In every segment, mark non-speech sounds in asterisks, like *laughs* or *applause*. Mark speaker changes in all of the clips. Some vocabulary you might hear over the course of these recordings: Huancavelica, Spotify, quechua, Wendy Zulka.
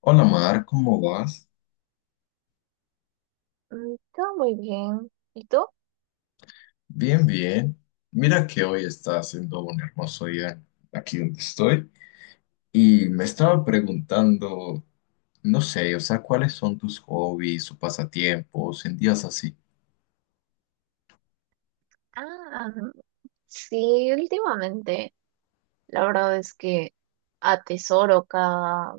Speaker 1: Hola Mar, ¿cómo vas?
Speaker 2: Todo muy bien. ¿Y tú?
Speaker 1: Bien, bien. Mira que hoy está haciendo un hermoso día aquí donde estoy y me estaba preguntando, no sé, o sea, ¿cuáles son tus hobbies o pasatiempos en días así?
Speaker 2: Ah, sí, últimamente la verdad es que atesoro cada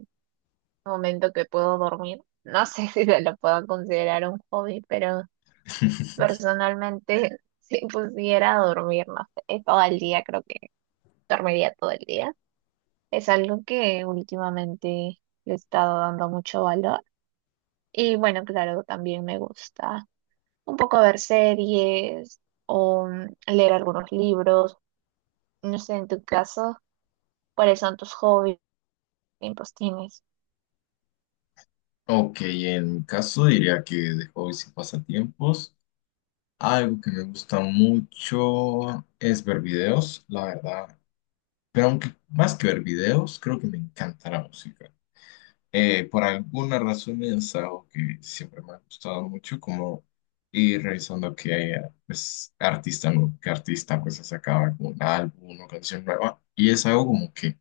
Speaker 2: momento que puedo dormir. No sé *laughs* si se lo puedo considerar un hobby, pero
Speaker 1: *laughs*
Speaker 2: personalmente *laughs* si pudiera dormir, no sé, todo el día, creo que dormiría todo el día. Es algo que últimamente le he estado dando mucho valor. Y bueno, claro, también me gusta un poco ver series o leer algunos libros. No sé, en tu caso, ¿cuáles son tus hobbies? ¿Qué tiempos tienes?
Speaker 1: Ok, en mi caso diría que de hobbies y pasatiempos, algo que me gusta mucho es ver videos, la verdad. Pero aunque más que ver videos, creo que me encanta la música. Por alguna razón es algo que siempre me ha gustado mucho, como ir revisando que haya, pues, artista, ¿no? Que artista pues sacaba como un álbum, una canción nueva. Y es algo como que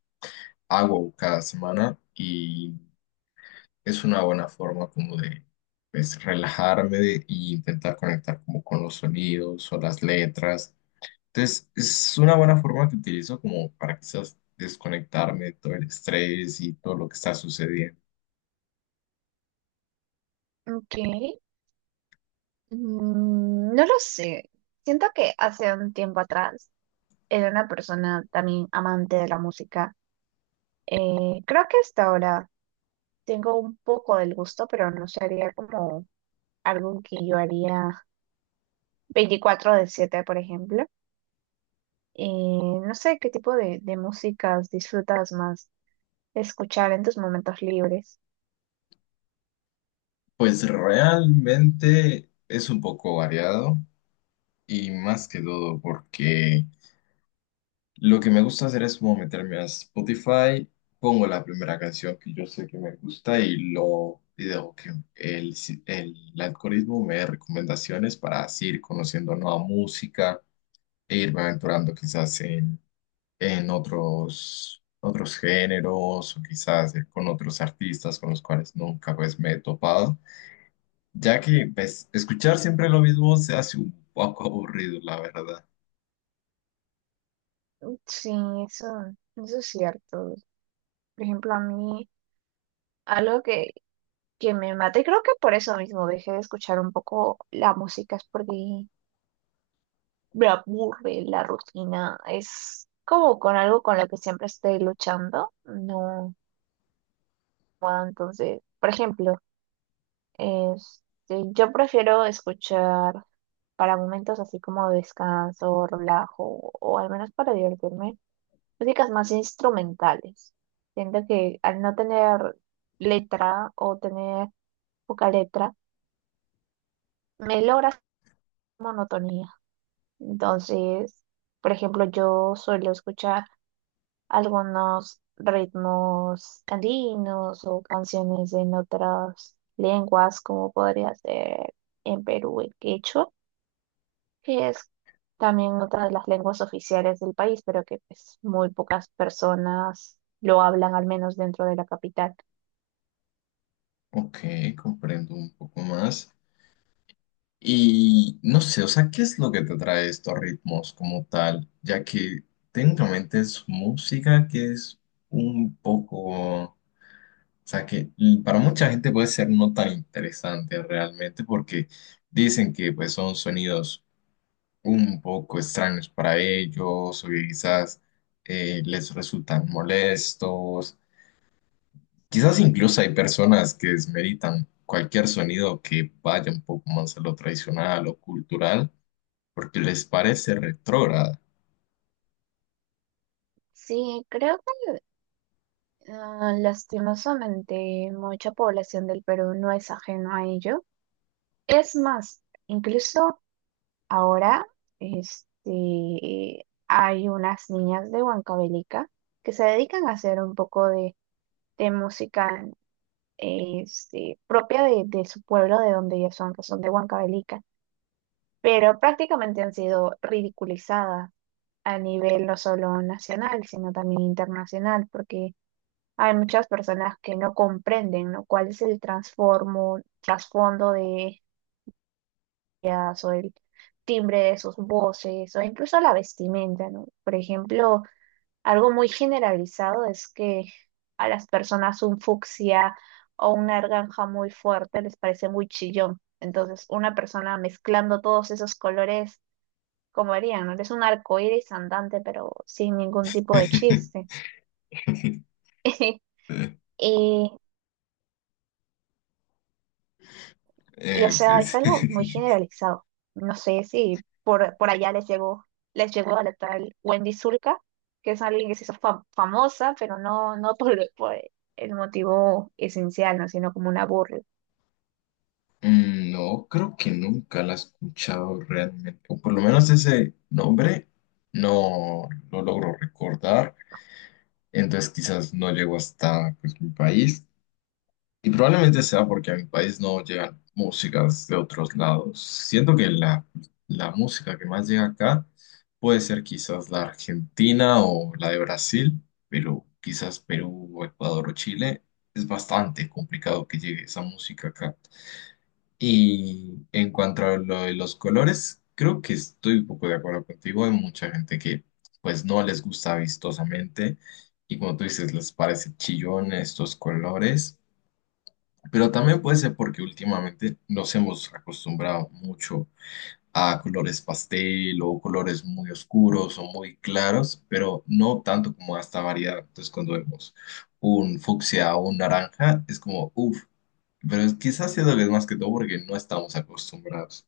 Speaker 1: hago cada semana y es una buena forma como de, pues, relajarme y intentar conectar como con los sonidos o las letras. Entonces, es una buena forma que utilizo como para quizás desconectarme de todo el estrés y todo lo que está sucediendo.
Speaker 2: Ok. Mm, no lo sé. Siento que hace un tiempo atrás era una persona también amante de la música. Creo que hasta ahora tengo un poco del gusto, pero no sería como algo que yo haría 24/7 por ejemplo. No sé qué tipo de músicas disfrutas más escuchar en tus momentos libres.
Speaker 1: Pues realmente es un poco variado y más que todo porque lo que me gusta hacer es como meterme a Spotify, pongo la primera canción que yo sé que me gusta y dejo que el, si- el algoritmo me dé recomendaciones para así ir conociendo nueva música e irme aventurando quizás en otros géneros o quizás con otros artistas con los cuales nunca pues me he topado. Ya que pues, escuchar siempre lo mismo se hace un poco aburrido, la verdad.
Speaker 2: Sí, eso, eso es cierto. Por ejemplo, a mí algo que me mata, y creo que por eso mismo dejé de escuchar un poco la música, es porque me aburre la rutina, es como con algo con lo que siempre estoy luchando, no, entonces, por ejemplo, este, yo prefiero escuchar para momentos así como descanso, relajo, o al menos para divertirme, músicas más instrumentales. Siento que al no tener letra o tener poca letra, me logra hacer monotonía. Entonces, por ejemplo, yo suelo escuchar algunos ritmos andinos o canciones en otras lenguas, como podría ser en Perú el quechua, que es también otra de las lenguas oficiales del país, pero que pues muy pocas personas lo hablan, al menos dentro de la capital.
Speaker 1: Ok, comprendo un poco más. Y no sé, o sea, ¿qué es lo que te trae estos ritmos como tal? Ya que técnicamente es música que es un poco, o sea, que para mucha gente puede ser no tan interesante realmente porque dicen que pues son sonidos un poco extraños para ellos o que quizás les resultan molestos. Quizás incluso hay personas que desmeritan cualquier sonido que vaya un poco más a lo tradicional o cultural porque les parece retrógrada.
Speaker 2: Sí, creo que lastimosamente mucha población del Perú no es ajeno a ello. Es más, incluso ahora este, hay unas niñas de Huancavelica que se dedican a hacer un poco de música este, propia de su pueblo, de donde ellas son, que son de Huancavelica, pero prácticamente han sido ridiculizadas a nivel no solo nacional, sino también internacional, porque hay muchas personas que no comprenden, ¿no?, cuál es el trasfondo de o el timbre de sus voces o incluso la vestimenta, ¿no? Por ejemplo, algo muy generalizado es que a las personas un fucsia o una naranja muy fuerte les parece muy chillón. Entonces, una persona mezclando todos esos colores, como harían, ¿no? Es un arcoíris andante, pero sin ningún tipo de chiste.
Speaker 1: *laughs*
Speaker 2: *laughs* Y o sea, es
Speaker 1: Pues,
Speaker 2: algo muy
Speaker 1: *laughs*
Speaker 2: generalizado. No sé si por allá les llegó a la tal Wendy Zulka, que es alguien que se hizo famosa, pero no por, *laughs* por el motivo esencial, ¿no? Sino como una burla.
Speaker 1: mm, no, creo que nunca la he escuchado realmente, o por lo menos ese nombre no lo logro recordar, entonces quizás no llego hasta pues, mi país. Y probablemente sea porque a mi país no llegan músicas de otros lados. Siento que la música que más llega acá puede ser quizás la argentina o la de Brasil, pero quizás Perú o Ecuador o Chile es bastante complicado que llegue esa música acá. Y en cuanto a lo de los colores, creo que estoy un poco de acuerdo contigo. Hay mucha gente que pues no les gusta vistosamente y como tú dices, les parece chillón estos colores. Pero también puede ser porque últimamente nos hemos acostumbrado mucho a colores pastel o colores muy oscuros o muy claros, pero no tanto como a esta variedad. Entonces, cuando vemos un fucsia o un naranja, es como, uff, pero quizás siendo que es más que todo porque no estamos acostumbrados.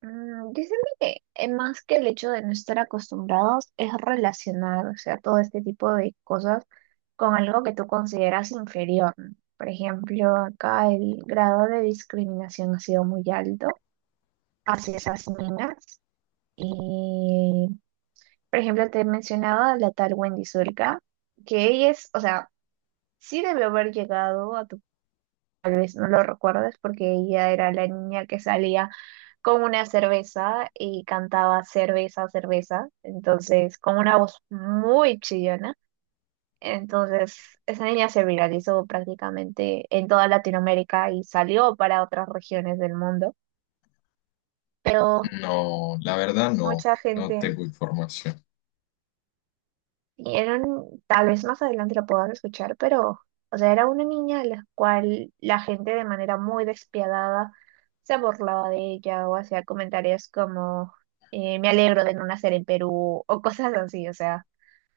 Speaker 2: Mm, dicen que más que el hecho de no estar acostumbrados es relacionar, o sea, todo este tipo de cosas con algo que tú consideras inferior, ¿no? Por ejemplo, acá el grado de discriminación ha sido muy alto hacia esas niñas. Y, por ejemplo, te he mencionado a la tal Wendy Zulka, que ella es, o sea, sí debe haber llegado a tu, tal vez no lo recuerdas, porque ella era la niña que salía con una cerveza y cantaba cerveza, cerveza, entonces con una voz muy chillona. Entonces, esa niña se viralizó prácticamente en toda Latinoamérica y salió para otras regiones del mundo, pero
Speaker 1: No, la verdad no,
Speaker 2: mucha
Speaker 1: no
Speaker 2: gente.
Speaker 1: tengo información.
Speaker 2: Eran, tal vez más adelante la puedan escuchar, pero, o sea, era una niña a la cual la gente de manera muy despiadada se burlaba de ella o hacía comentarios como, me alegro de no nacer en Perú o cosas así, o sea,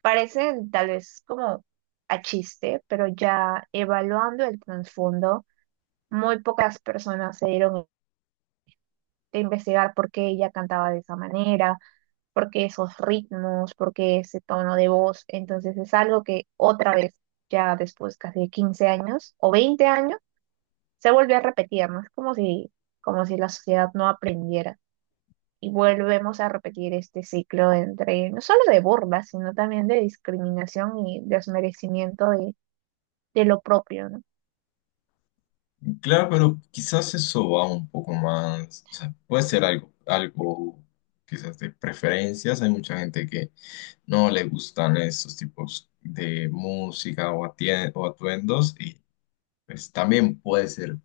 Speaker 2: parecen tal vez como a chiste, pero ya evaluando el trasfondo, muy pocas personas se dieron a investigar por qué ella cantaba de esa manera porque esos ritmos, porque ese tono de voz. Entonces es algo que otra vez, ya después casi de 15 años o 20 años, se vuelve a repetir, ¿no? Es como si la sociedad no aprendiera. Y volvemos a repetir este ciclo entre, no solo de burlas, sino también de discriminación y desmerecimiento de lo propio, ¿no?
Speaker 1: Claro, pero quizás eso va un poco más, o sea, puede ser algo, algo quizás de preferencias. Hay mucha gente que no le gustan estos tipos de música o, o atuendos y pues también puede ser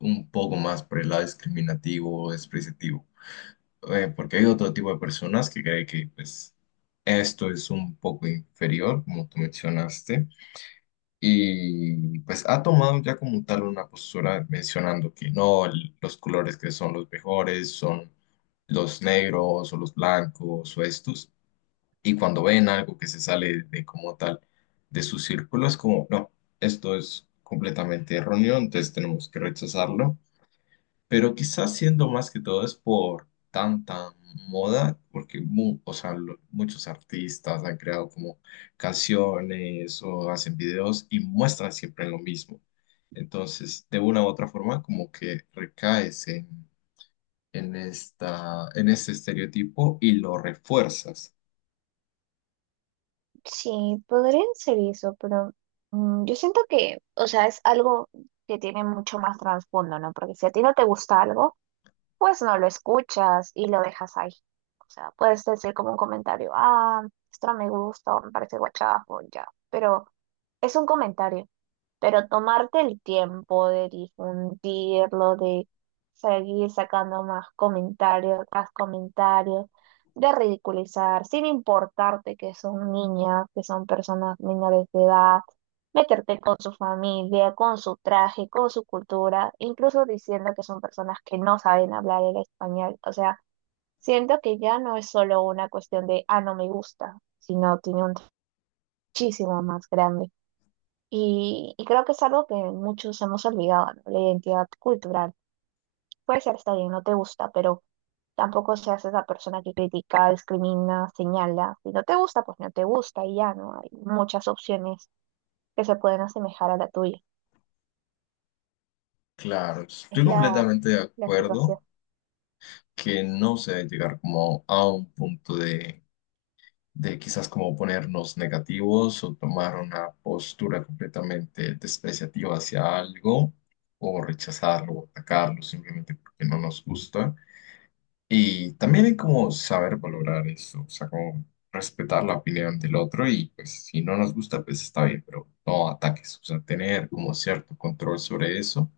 Speaker 1: un poco más por el lado discriminativo o despreciativo. Porque hay otro tipo de personas que cree que pues esto es un poco inferior, como tú mencionaste, y pues ha tomado ya como tal una postura mencionando que no, los colores que son los mejores son los negros o los blancos o estos. Y cuando ven algo que se sale de como tal de su círculo, es como, no, esto es completamente erróneo, entonces tenemos que rechazarlo. Pero quizás siendo más que todo es por tanta moda, porque o sea, muchos artistas han creado como canciones o hacen videos y muestran siempre lo mismo. Entonces, de una u otra forma, como que recaes en en este estereotipo y lo refuerzas.
Speaker 2: Sí, podrían ser eso, pero yo siento que, o sea, es algo que tiene mucho más trasfondo, ¿no? Porque si a ti no te gusta algo, pues no lo escuchas y lo dejas ahí. O sea, puedes decir como un comentario, ah, esto no me gusta, o me parece guachapo, ya. Pero es un comentario. Pero tomarte el tiempo de difundirlo, de seguir sacando más comentarios, de ridiculizar, sin importarte que son niñas, que son personas menores de edad, meterte con su familia, con su traje, con su cultura, incluso diciendo que son personas que no saben hablar el español. O sea, siento que ya no es solo una cuestión de, ah, no me gusta, sino tiene un muchísimo más grande. Y creo que es algo que muchos hemos olvidado, ¿no? La identidad cultural. Puede ser, está bien, no te gusta, pero tampoco seas esa persona que critica, discrimina, señala. Si no te gusta, pues no te gusta y ya, ¿no? Hay muchas opciones que se pueden asemejar a la tuya.
Speaker 1: Claro, estoy
Speaker 2: Es
Speaker 1: completamente de
Speaker 2: la
Speaker 1: acuerdo
Speaker 2: situación.
Speaker 1: que no se debe llegar como a un punto de quizás como ponernos negativos o tomar una postura completamente despreciativa hacia algo o rechazarlo o atacarlo simplemente porque no nos gusta. Y también hay como saber valorar eso, o sea, como respetar la opinión del otro y pues si no nos gusta, pues está bien, pero no ataques, o sea, tener como cierto control sobre eso.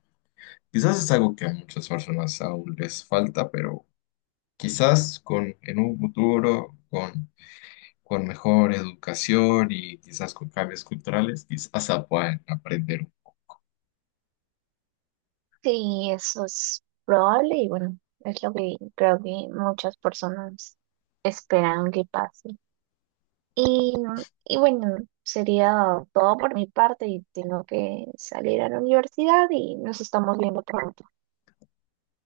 Speaker 1: Quizás es algo que a muchas personas aún les falta, pero quizás en un futuro, con mejor educación y quizás con cambios culturales, quizás se puedan aprender.
Speaker 2: Sí, eso es probable y bueno, es lo que creo que muchas personas esperan que pase. Y, y bueno, sería todo por mi parte y tengo que salir a la universidad y nos estamos viendo pronto.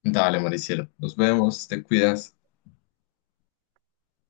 Speaker 1: Dale, Maricielo, nos vemos, te cuidas.